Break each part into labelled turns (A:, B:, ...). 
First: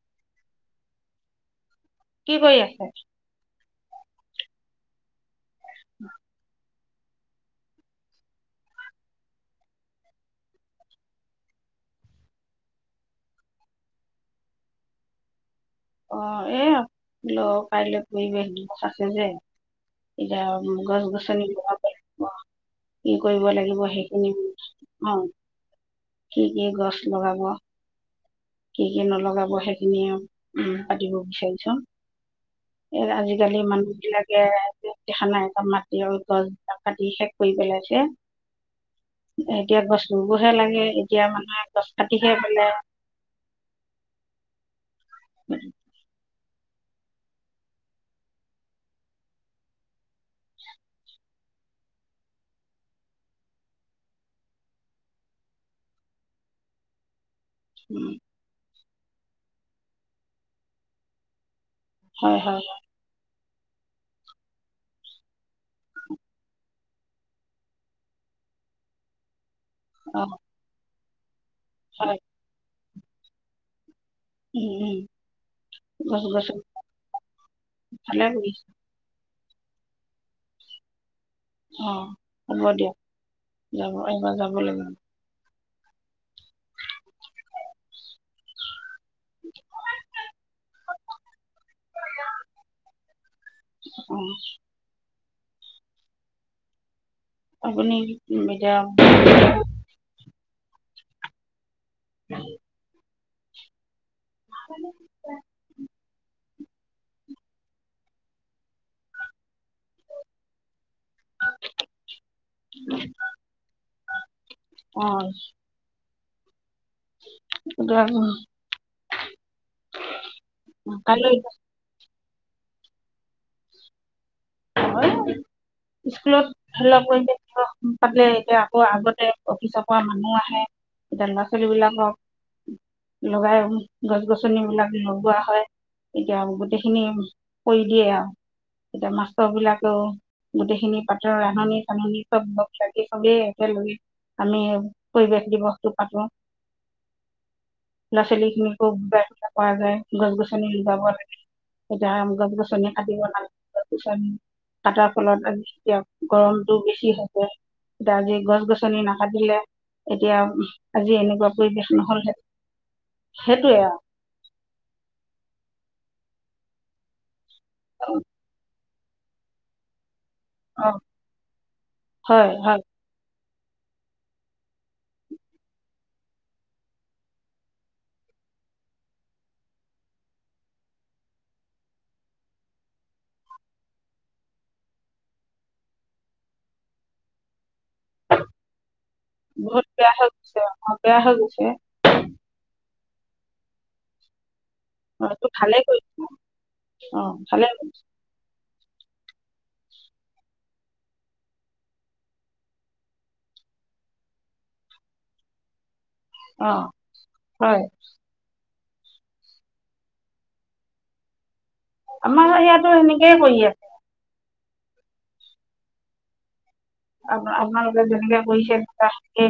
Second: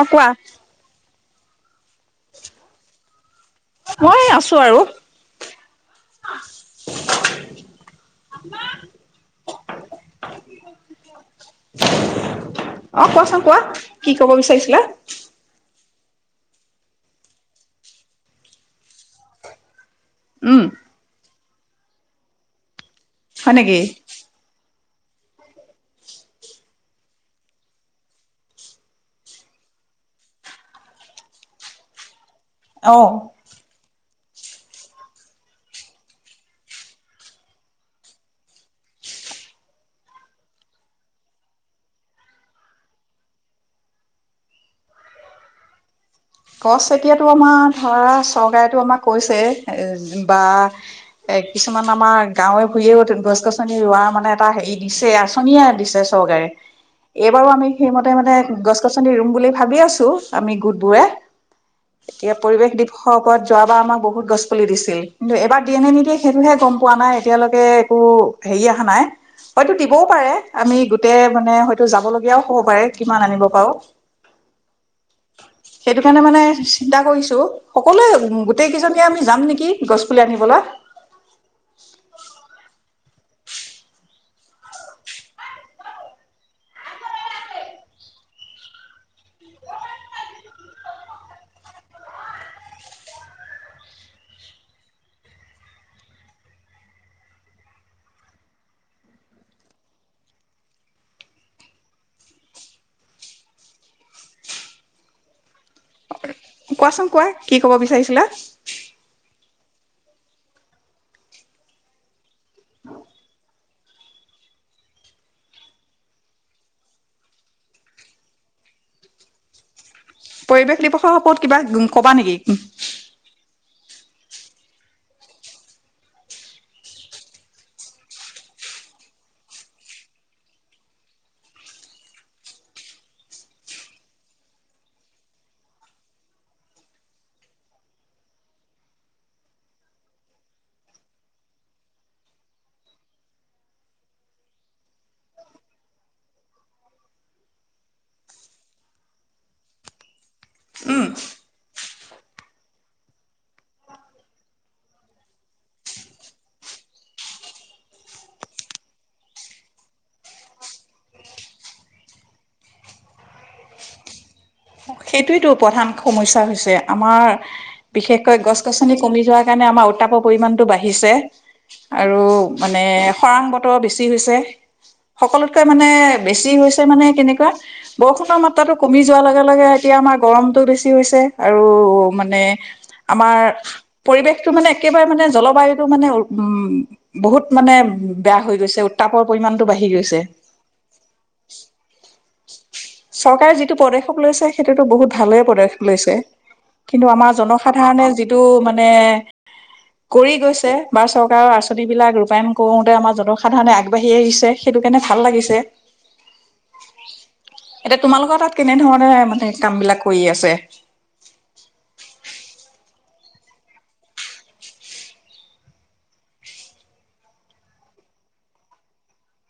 A: অ কোৱা।
B: কি কৰি আছে?
A: মই আছো আৰু। অ', কোৱাচোন কোৱা? কি ক'ব বিচাৰিছিলা?
B: অ এ ল কাইলে পৰিৱেশ দিৱস আছে যে
A: উম
B: এতিয়া গছ গছনি লগাব লাগিব। কি কৰিব
A: হয় নেকি
B: লাগিব, সেইখিনি অ কি কি গছ লগাব। কি কি নলগাব সেইখিনিয়ে উম পাতিব বিচাৰিছো
A: অ
B: ইযাত আজিকালি মানুহ যি লাগে দেখা নাই মাটি আৰু গছ কাটি শেষ কৰি পেলাইছে এতিয়া গছ ৰুবহে লাগে এতিয়া মানুহে গছ কাটিহে পেলায়। উম
A: গছ এতিয়াতো আমাৰ ধৰা চৰকাৰেটো আমাক কৈছে বা কিছুমান আমাৰ গাঁৱে ভূঞেও গছ গছনি ৰোৱাৰ মানে এটা হেৰি দিছে আঁচনিয়ে দিছে চৰকাৰে। এইবাৰো আমি
B: উম,
A: সেইমতে মানে গছ গছনি ৰোম বুলি ভাবি আছোঁ, আমি গোটবোৰে। এতিয়া
B: হয় হয়
A: পৰিৱেশ
B: হয়,
A: দিৱস লগৰত যোৱাবাৰ আমাক বহুত গছ পুলি দিছিল কিন্তু এবাৰ দিয়ে নে নিদিয়ে সেইটোহে গম পোৱা নাই এতিয়ালৈকে একো হেৰি অহা নাই। হয়তো দিবও পাৰে
B: অ'
A: আমি এক মানে হয়তো যাব
B: হয়
A: লগীয়াও হ'ব পাৰে কিমান আনিব পাৰো
B: উম উম
A: সেইকাৰণে
B: গছ
A: মানে
B: গছনি
A: চিন্তা কৰিছো
B: ভালে
A: সকলোৱে
B: কৰিছে
A: গোটেই কেইজনীয়ে আমি যাম নেকি গছ পুলি আনিবলৈ
B: অ হ'ব দিয়াক যাব এইবাৰ যাবলৈ গাম [inaudible] অ আপুনি মেডাম উম ভ [inaudible]
A: কোৱাচোন কোৱা কি ক'ব বিচাৰিছিলা
B: অ উ
A: পৰিৱেশ দিৱসৰ ওপৰত কিবা কবা নেকি উম
B: স্কুলত ধৰি লক পৰিৱেশ দিৱস পাতিলে এতিয়া আকৌ আগতে অফিচৰ পৰা মানুহ আহে এতিয়া ল'ৰা ছোৱালী বিলাকক লগাই গছ গছন বিলাক লগোৱা হয় এতিয়া গোটেইখিনি কৰি দিয়ে আৰু এতিয়া মা সব বিলাকেও গোটেইখিনি পাতৰ ৰান্ধনি চাননি চব লগ লাগি চবেই একেলগে আমি পৰিৱেশ দিৱসতটো পাতো ল'ৰা ছোৱালী খিনিকো বা পোৱা যায় গছ গছনি লগাব
A: উম
B: লাগে তেতিয়া গছ গছনি কাটিব নালাগে কটাৰ ফলত আজি এতিয়া গৰমটো বেছি হৈছে এতিয়া আজি গছ গছনি নাকাটিলে এতিয়া আজি এনেকুৱা পৰিৱেশ নহলহে সেইটোৱে আৰু
A: সেইটোৱো প্ৰধান সমস্যা হৈছে আমাৰ
B: আৰু
A: বিশেষকৈ গছ গছ কমি যোৱাৰ কাৰণে আমাৰ উট্টাপৰ পৰিমাণ
B: অ
A: বাঁহী গৈছে পৰিমাণটো বাঢি আৰু
B: হয় হয়
A: মানে খৰং বতৰ বেছি হৈছে সকলোতকৈ মানে বেছি হৈছে মানে কেনেকুৱা বৰষুণৰ মাত্ৰাটো কমি যোৱাৰ লগে লগে এতিয়া আমাৰ গৰমতটো বেছি হৈছে আৰু মানে আমাৰ পৰিৱেশটো মানে একেবাৰে মানে জলবায়ুতটো মানে উ উ বহুত মানে বেয়া হৈ গৈছে উত্তাপৰ পৰিমাণতটো
B: বহুত
A: বাঢ়ি
B: বেয়া
A: গৈছে
B: হৈ অ বেয়া হৈ গৈছে
A: চৰকাৰে যিটো পদক্ষেপ লৈছে সেইটোতো বহুত
B: অ
A: ভালৰে
B: এইটো ভালে
A: পদখেপশ লৈছে
B: কৰিছে
A: কিন্তু
B: অ
A: আমাৰ
B: ভালে কৰিছে
A: জনসাধাৰণে যিটো মানে কৰি গৈছে বা চৰকাৰৰ আঁচনিবিলাক ৰূপায়ণ কৰোতে আমাৰ জনসাধাৰণে আগবাঢ়ি আহিছে সেইটো কাৰণে ভাল লাগিছে
B: অ হয়
A: এতিয়া তোমালোকৰ তাত কেনেধৰণে মানে কাম বিলাক কৰি আছে
B: আমাৰ ইআঁতো সেনেকেই কৰি আছে আপ আপোনালোকে যেনেকে কৰিছে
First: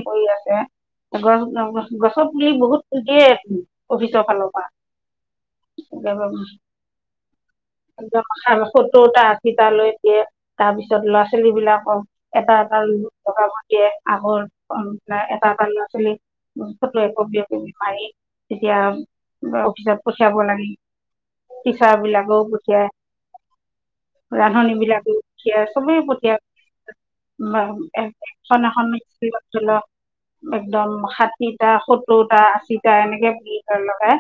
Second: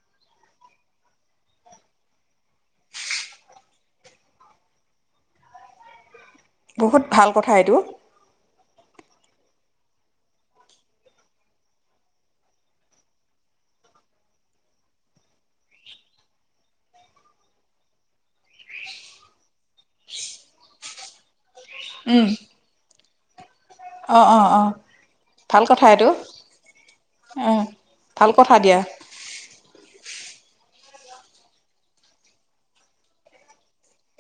B: কৰি আছে গছ গছৰ পুলি বহুত দিয়ে অফিচৰ ফালৰ পৰাে
A: বহুত ভাল কথা এইটো
B: সটৌটা আঠিটা লৈ দিয়ে তাৰ পিছত ল'ৰা ছোৱালী বিলাকক এটা এটা লগাবৰ দিয়ে আগৰাই এটা এটা ল'ৰা ছোৱালী ফটো একপি কপি মাৰি তেতিয়া অফিচত পঠিয়াব লাগে পিখ
A: উম
B: বিলাকও পঠিয়াই
A: অ অ অ
B: ৰান্ধনী বিলাকো সেয়া
A: ভাল কথা
B: চবেই
A: এইটো
B: পঠিয়া
A: অ ভাল কথা
B: এখন
A: দিয়া
B: এখন একদম ষাঠিটা সত্তৰটা আশীটা এনেকে প লগাই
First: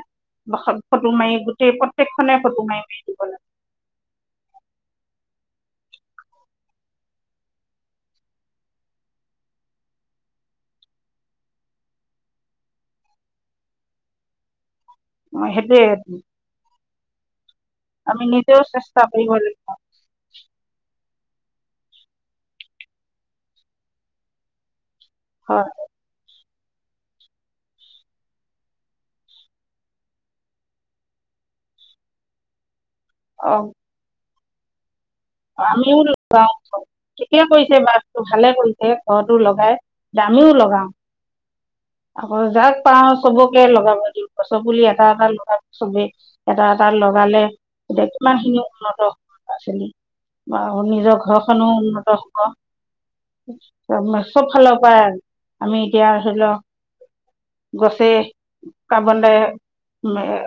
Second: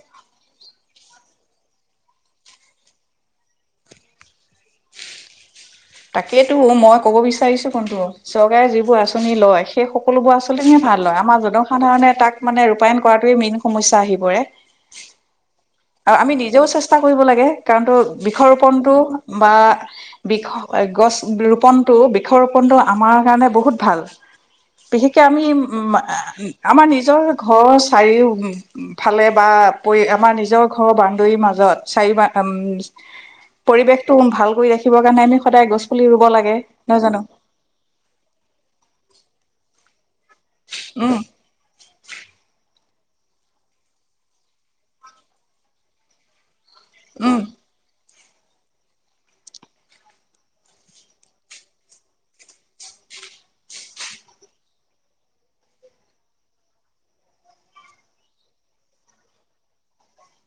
B: ফটো মাৰি গোটেই প্ৰত্যেকখনে ফটো মাৰি মেল দিব লাগে
A: তাকেইেতো মই ক'ব বিচাৰিছো কোনটো চৰকাৰে তাকেইতো মই কব বিচাৰিছো কোনটো চৰকাৰে যিবোৰবোৰ আঁচনি লয় সেই সকলোবোৰ আঁচনিহে ভাল লয় আমাৰ জনসাধাৰণে তাক মানে ৰূপায়ণ কৰাটোৱে মেইন সমস্যা আহি পৰে
B: মই সেইটোৱে
A: আৰু আমি নিজেও চেষ্টা চষ্টা কৰিব লাগে কাৰণ তো
B: আমি নিজেও
A: বিষৰোপনটো
B: চেষ্টা কৰিব
A: বা
B: লাগিব
A: বিষ গছ ৰোপনটো বিষৰোপনটো আমাৰ কাৰণে বহুত ভাল বিশেষকে আমি উ
B: হয়
A: আমাৰ নিজৰ ঘৰ চাৰিও ফালে বা পৰি আমাৰ নিজৰ ঘৰ বান্দৰীৰ মাজত চাৰি উম
B: অ
A: পৰিৱেশটো ভাল কৰি ৰাখি
B: আমিও লগাও
A: নহয় জানো
B: ঠিকে কৰিছে বাছটো ভালে কৰিছে ঘৰটো লগাই দামিও লগাও
A: উম
B: আকৌ যাক পাওঁ চবকে লগাব দিওঁ গছৰ পুলি এটা এটা লগাব চবেই। এটা এটা
A: উম
B: লগালে তেতিয়া ইমানখিনি উন্নত [unintelligible] আৰু নিজৰ ঘৰখনো উন্নত হব চব ফালৰ পৰা আৰু আমি এতিয়া ধৰি লও গছে কাৰ্বন- ডাই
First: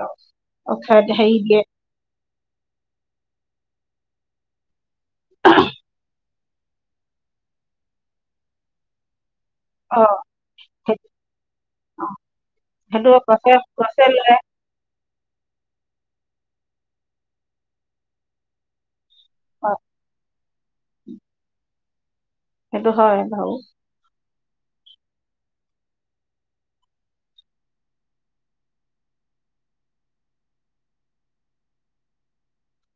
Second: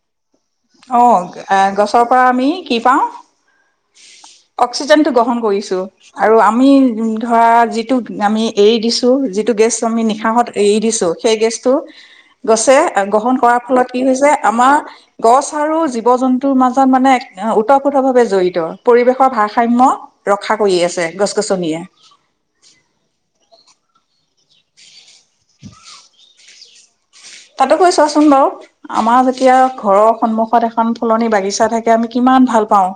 B: অক্সাইড
A: অহ
B: হেৰি দিয়ে
A: এ গছৰ পৰা আমি কি পাওঁ? অ অক্সিজেনটো গ্ৰহণ কৰিছো। আৰু আমি ধৰা যিটোক আমি এৰি দিছো যি টো গেছ আমি
B: অ
A: নিশাহত এৰি দিছো
B: সেইটো
A: সেই গেছটো
B: অ
A: গছে
B: সেইটো
A: গ্ৰহণ
B: গছে
A: কৰাৰ ফলত কি
B: গছে
A: হৈছে
B: লয়
A: আমাৰ গছ আৰু জীৱ জন্তুৰ মাজত মানে ওতঃপ্ৰোত ভাৱে জড়িত পৰিৱেশৰ
B: অ
A: ভাৰসাম্য ৰক্ষা কৰি আছে গছ-গছনিয়ে [unintelligible]
B: সেইটো হয় বাৰু।
A: [inaudible] তাতো কৈ চোৱাচোন বাৰু আমাৰ যেতিয়া ঘৰৰ সন্মুখত এখন ফলনি বাগিছা থাকে আমি কিমান ভাল পাওঁ।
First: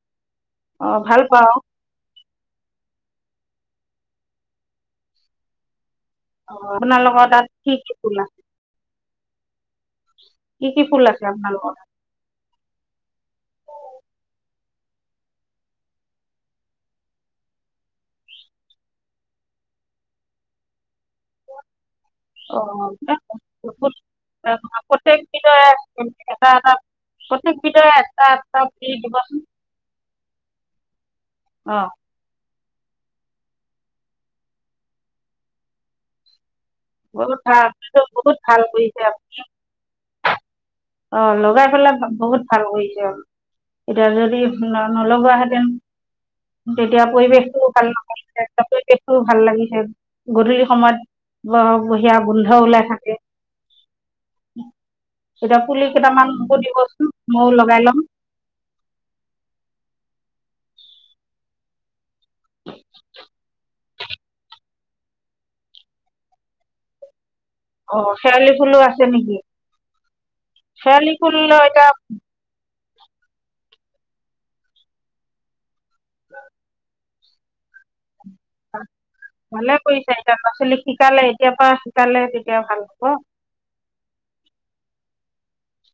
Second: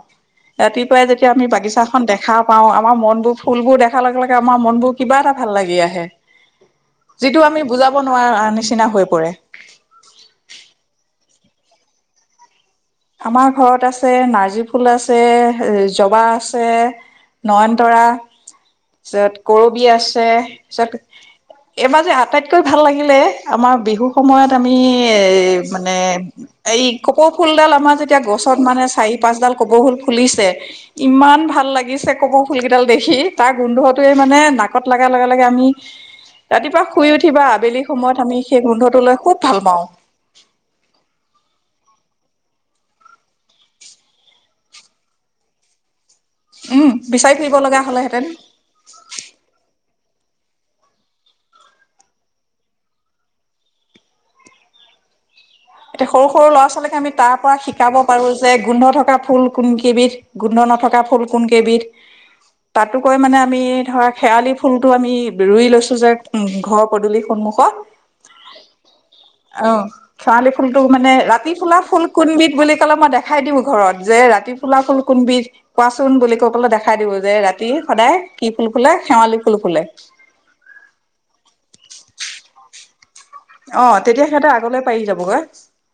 B: অ
A: ৰাতিপুৱাই
B: ভাল
A: যেতিয়া আমি
B: পাওঁ
A: বাগিচাখন দেখা দেখা পাও আমাৰ মন বোৰ ফুলবোৰ দেখাৰ লগে লগে আমাৰ মন বোৰ কিবা এটা ভাল লাগি আহে।
B: অ আপোনালোকৰ
A: যিটো
B: তাত
A: আমি
B: কি কি
A: বুজাব
B: ফুল আছে
A: নোৱাৰা নিচিনা হৈ প পৰে।
B: কি কি ফুল আছে আপোনাৰ তাত?
A: আমাৰ ঘৰত আছে নাৰ্জী ফুল আছে, জবা আছে, নয়নতৰা, তাৰপিছত কৰবি আছে তাৰপিছত এইবাৰ যে আটাইতকৈ ভাল লাগিলে
B: তাত অ
A: আমাৰ
B: ফুল
A: বিহুৰ সময়ত আমি এ
B: প্ৰত্যেকবিধৰে
A: মানে
B: এটা এটা
A: এই কপৌ ফুলডাল আ
B: প্ৰত্যেকবিধৰে
A: আমাৰ যেতিয়া
B: এটা
A: গছত
B: এটা
A: মানে
B: পুলি দিবচোন
A: চাৰি-পাঁচডাল কপৌ ফুল ফুলিছে ইমান ভাল
B: অ
A: লাগিছে কপৌ ফুল কেইডাল দেখি তাৰ গোন্ধটোয়ে মানে নাকত লগাৰ লগে লগে আমি ৰাতিপুৱা শুই উঠি
B: বহুত
A: বা
B: ভাল
A: আবেলি সময়ত
B: বহুত
A: আমি
B: ভাল
A: সেই গোন্ধটো
B: কৰিছে
A: লৈ খুব ভাল পাওঁ।
B: অ লগাই পেলাই বহুত ভাল কৰিছে আৰু এতিয়া যদি নলগোৱা হেঁতেন
A: উম
B: তেতিয়া
A: বিচাৰি ফুৰিব
B: পৰিৱেশটোও
A: লগা
B: ভাল নহ'ল
A: হলেহেঁতেন
B: হেতেন এতিয়া পৰিৱেশটোও ভাল লাগিছে। গধূলি সময়ত ব বহিয়া গোন্ধ ওলাই থাকে। পুলি
A: এতিয়া সৰু
B: কেইটামান
A: সৰু
B: মোকো
A: ল'ৰা-ছোৱালীক
B: দিবচোন
A: আমি তাৰ
B: ময়ো
A: পৰা
B: লগাই
A: শিকাব
B: ল'ম
A: পাৰো যে গোন্ধ থকা ফুল কোন কেইবিধ। গোন্ধ নথকা ফুল কোন কেইবিধ তাতোকৈ মানে আমি ধৰা শেৱালি ফুলটো আমি ৰুই লৈছো যে ঘৰৰ পদূলি সন্মুখ
B: অ শেৱালি ফুলো আছে নিকি?
A: শেৱালী ফুলটো মানে ৰাতি ফুলা ফুল কোনবিধ বু বুলি কলে মই দেখাই দিওঁ ঘৰত যে ৰাতি ফুলাফুল কোনবিধ কোৱাচোন বুলি কবলে দেখাই দিওঁ যে ৰাতি সদায় কি ফুল ফুলে শেৱালি ফুল
B: ভালে
A: ফুলে
B: কৰিছা এতিয়া ল'ৰা ছোৱালী শিকালে এতিয়াৰ পৰা শিকালে তেতিয়া ভাল। অ'।
A: অ', তেতিয়া সিহঁতেৰ আগলৈ পাৰি যাবগৈ।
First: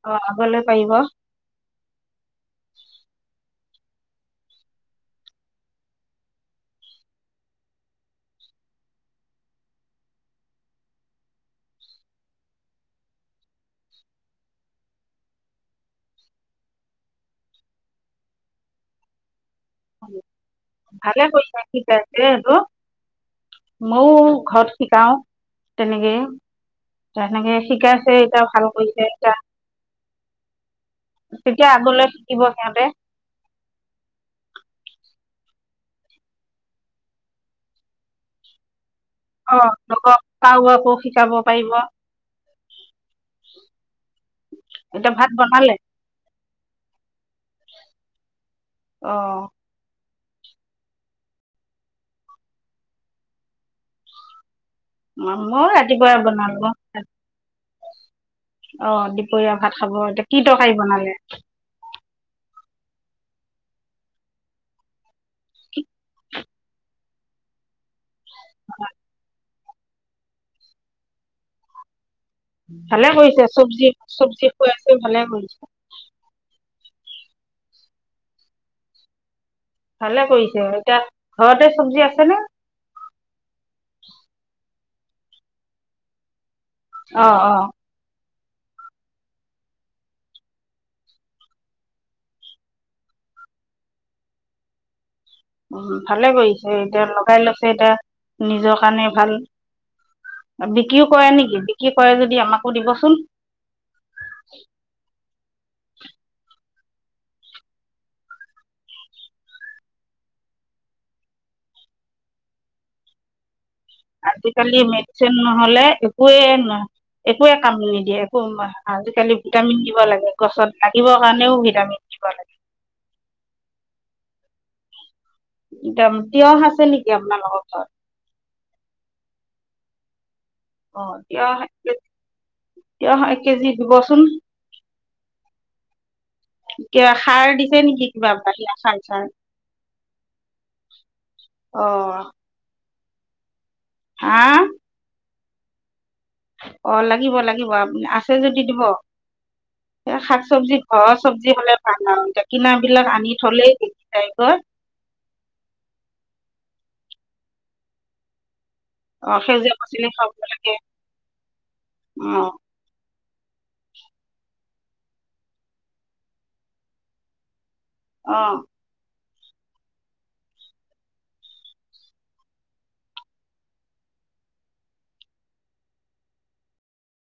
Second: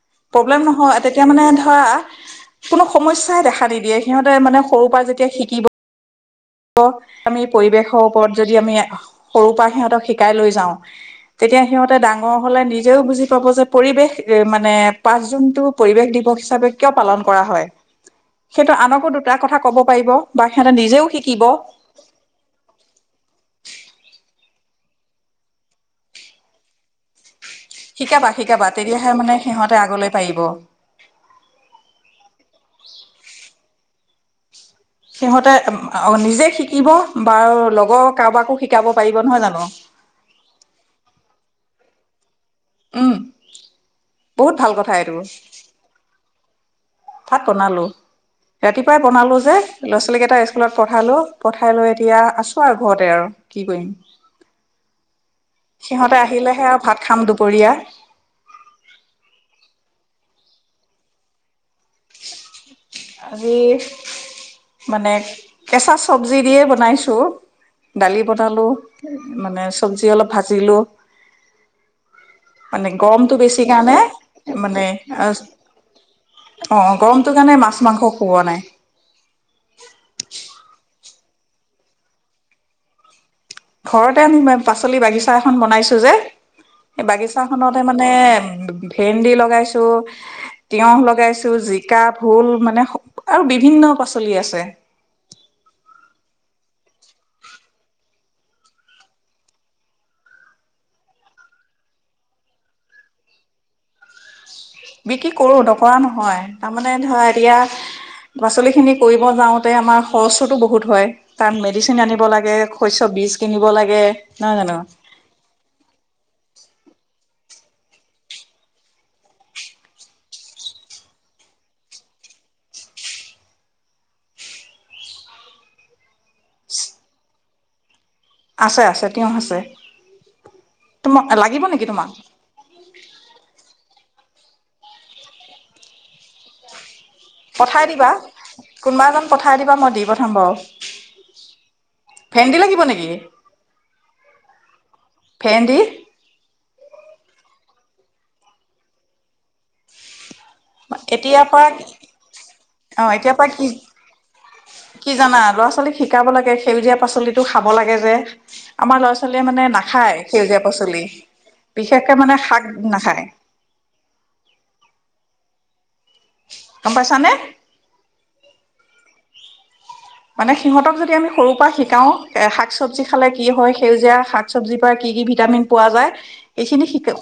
B: অ আগলৈ
A: প্ৰব্লেম
B: পাৰিব
A: নহয়। তেতিয়া, মানে, ধৰা, কোনো সমস্যাই দেখা নিদি দিয়ে। সিহঁতে, মানে, সৰুৰ পৰা যেতিয়া শিকিব ব', আমি পৰিৱেশৰ ওপৰত, যদি আমি সৰুৰ পৰা সিহঁতক শিকাই লৈ যাওঁ, তেতিয়া সিহঁতে ডাঙৰ হ'লে নিজেও বুজি পাব যে পৰিৱেশ, মানে, পাঁচ জুনতটো পৰিৱেশ দিৱস হিচাপে কিয় পালন কৰা হয়। সেইটো আনকো দুটা কথা ক'ব পাৰিব বা সিহঁতে নিজেও শিক
B: [unintelligible] ময়ো ঘৰত শিকাও তেনেকেই তেনেকে শিকাইছে
A: শিকাবা
B: এতিয়া ভাল
A: শিকাবা
B: কৰিছে
A: তেতিয়াহে মানে
B: এয়া
A: সিহঁতে আগলৈ পাৰিব
B: তেতিয়া আগলৈ শিকিব সিহঁতে
A: সিহঁতে নিজে শিকিব বাৰ লগৰ কাৰোবাকো শিকাব। পাৰিব নহয়
B: অ
A: জানো
B: লোকক চাহ আকো শিকাব পাৰিব
A: উম বহুত ভাল কথা
B: এতিয়া
A: এইটো
B: ভাত বনালে
A: ভাত বনালো। ৰাতিপুৱাই
B: অ
A: বনালো যে আপি কেইটা স্কুলত পঠালো পঠাই লৈ এতিয়া আছো আৰু ঘৰতে আৰু কি কৰিম
B: মই
A: সিহঁতে
B: ৰাতিপুৱাই বনালো
A: আহিলেহে
B: অ',
A: আৰু ভাত খাম দুপৰীয়া
B: দুপৰীয়া ভাত খাব এতিয়া কি খাই বনালে
A: আজি মানে কেঁচা চব্জি দিয়ে বনাইছোঁ দালি পতালো মানে চব্জি অলপ ভাজিলো মানে
B: ভালে
A: গৰমটো
B: কৰিছে
A: বেছি
B: চব্জি
A: কাৰণে
B: চব্জি খাই
A: মানে
B: আছে ভালে কৰিছে
A: অ', গৰমটোৰ কাৰণে মাছ-মাংস খুওৱা নাই।
B: ভালে কৰিছে আৰু এতিয়া ঘৰতে চব্জি আছে ন
A: ঘৰতে আনম পাচলি বাগিচা এখন বনাইছো যে স
B: অ',
A: বাগিছা
B: অ',
A: খতে মানে ভেন্দি লগাইছো তিয়হ লগাইছো জিকা ভোল মানে আৰু বিভিন্ন পাচলি আছে
B: উ ভালে কৰিছে এতিয়া লগাই লৈছে এতিয়া নিজৰ কাৰণে ভাল বিক্ৰীও কৰে নেকি বিক্ৰী কৰে যদি আমাকো দিবচোন
A: বিক্ৰী কৰো নকৰা নহয় তাৰমানানে ধৰা এতিয়া পাচলি খিনি কৰিব যাওঁতে আমাৰ খৰচতো বহুত হয় তাত মেডিচিন আনিব লাগে শস্যৰ বীজ কিনিব লাগে নহয়
B: আজিকালি
A: জানো
B: মেডিচন নহলে একোৱেই ন একোৱে কামি নিদিয়ে একো আজিকালি ভিটামিন দিব লাগে গছত লাগিবৰ কাৰণেও ভিটামিন দিব লাগে একদম তিয়হ আছে নেকি আপোনালোকৰ ঘৰত
A: আছে আছে তেওঁ আছে
B: অ
A: তোমাক
B: এতিয়া
A: লাগিব নেকি
B: এতিয়া
A: তোমাক
B: তঃ এক কেজি ৰুবচোন। কিবা সাৰ দিছে
A: পঠাই
B: নেকি
A: দিবা
B: কিবা বাহিৰা সাৰ
A: কোনোবা
B: চাৰ?
A: এজন পঠাই দিবা মই দি পঠাম বাৰু
B: অ',
A: ভেন্দি লাগিব নেকি? [inaudible]
B: হা
A: ভেন্দি
B: অ', লাগিব লাগিব আপ আছে যদি দিব। চব্জি ঘৰৰ
A: এতিয়াৰ
B: চব্জি
A: পৰা
B: হ'লে বাওে কিনা
A: অ
B: বিলাক আনি
A: এতিয়াৰ পৰা কি
B: থ'লেই গেলি যায়গৈ।
A: কি জানা ল'ৰা ছোৱালীক শিকাব লাগে সেউজীয়া পাচলিটো খাব লাগে যে। আমাৰ ল'ৰা
B: অ
A: ছোৱালীয়ে মানে
B: সেউজীয়া পাচলি
A: নাখায়
B: খাব
A: সেউজীয়া
B: লাগে
A: পাচলি বিশেষকে মানে
B: অ
A: শাক নাখায়। গম পাইছানে
B: অ'।
A: মানে সিহঁতক যদি আমি সৰুৰ পৰা শিকাও এ শাক চব্জি খালে কি হয় সেউজীয়া শাক চবজিৰ পৰা কি কি ভিটামিন পোৱা যায় এইখিনি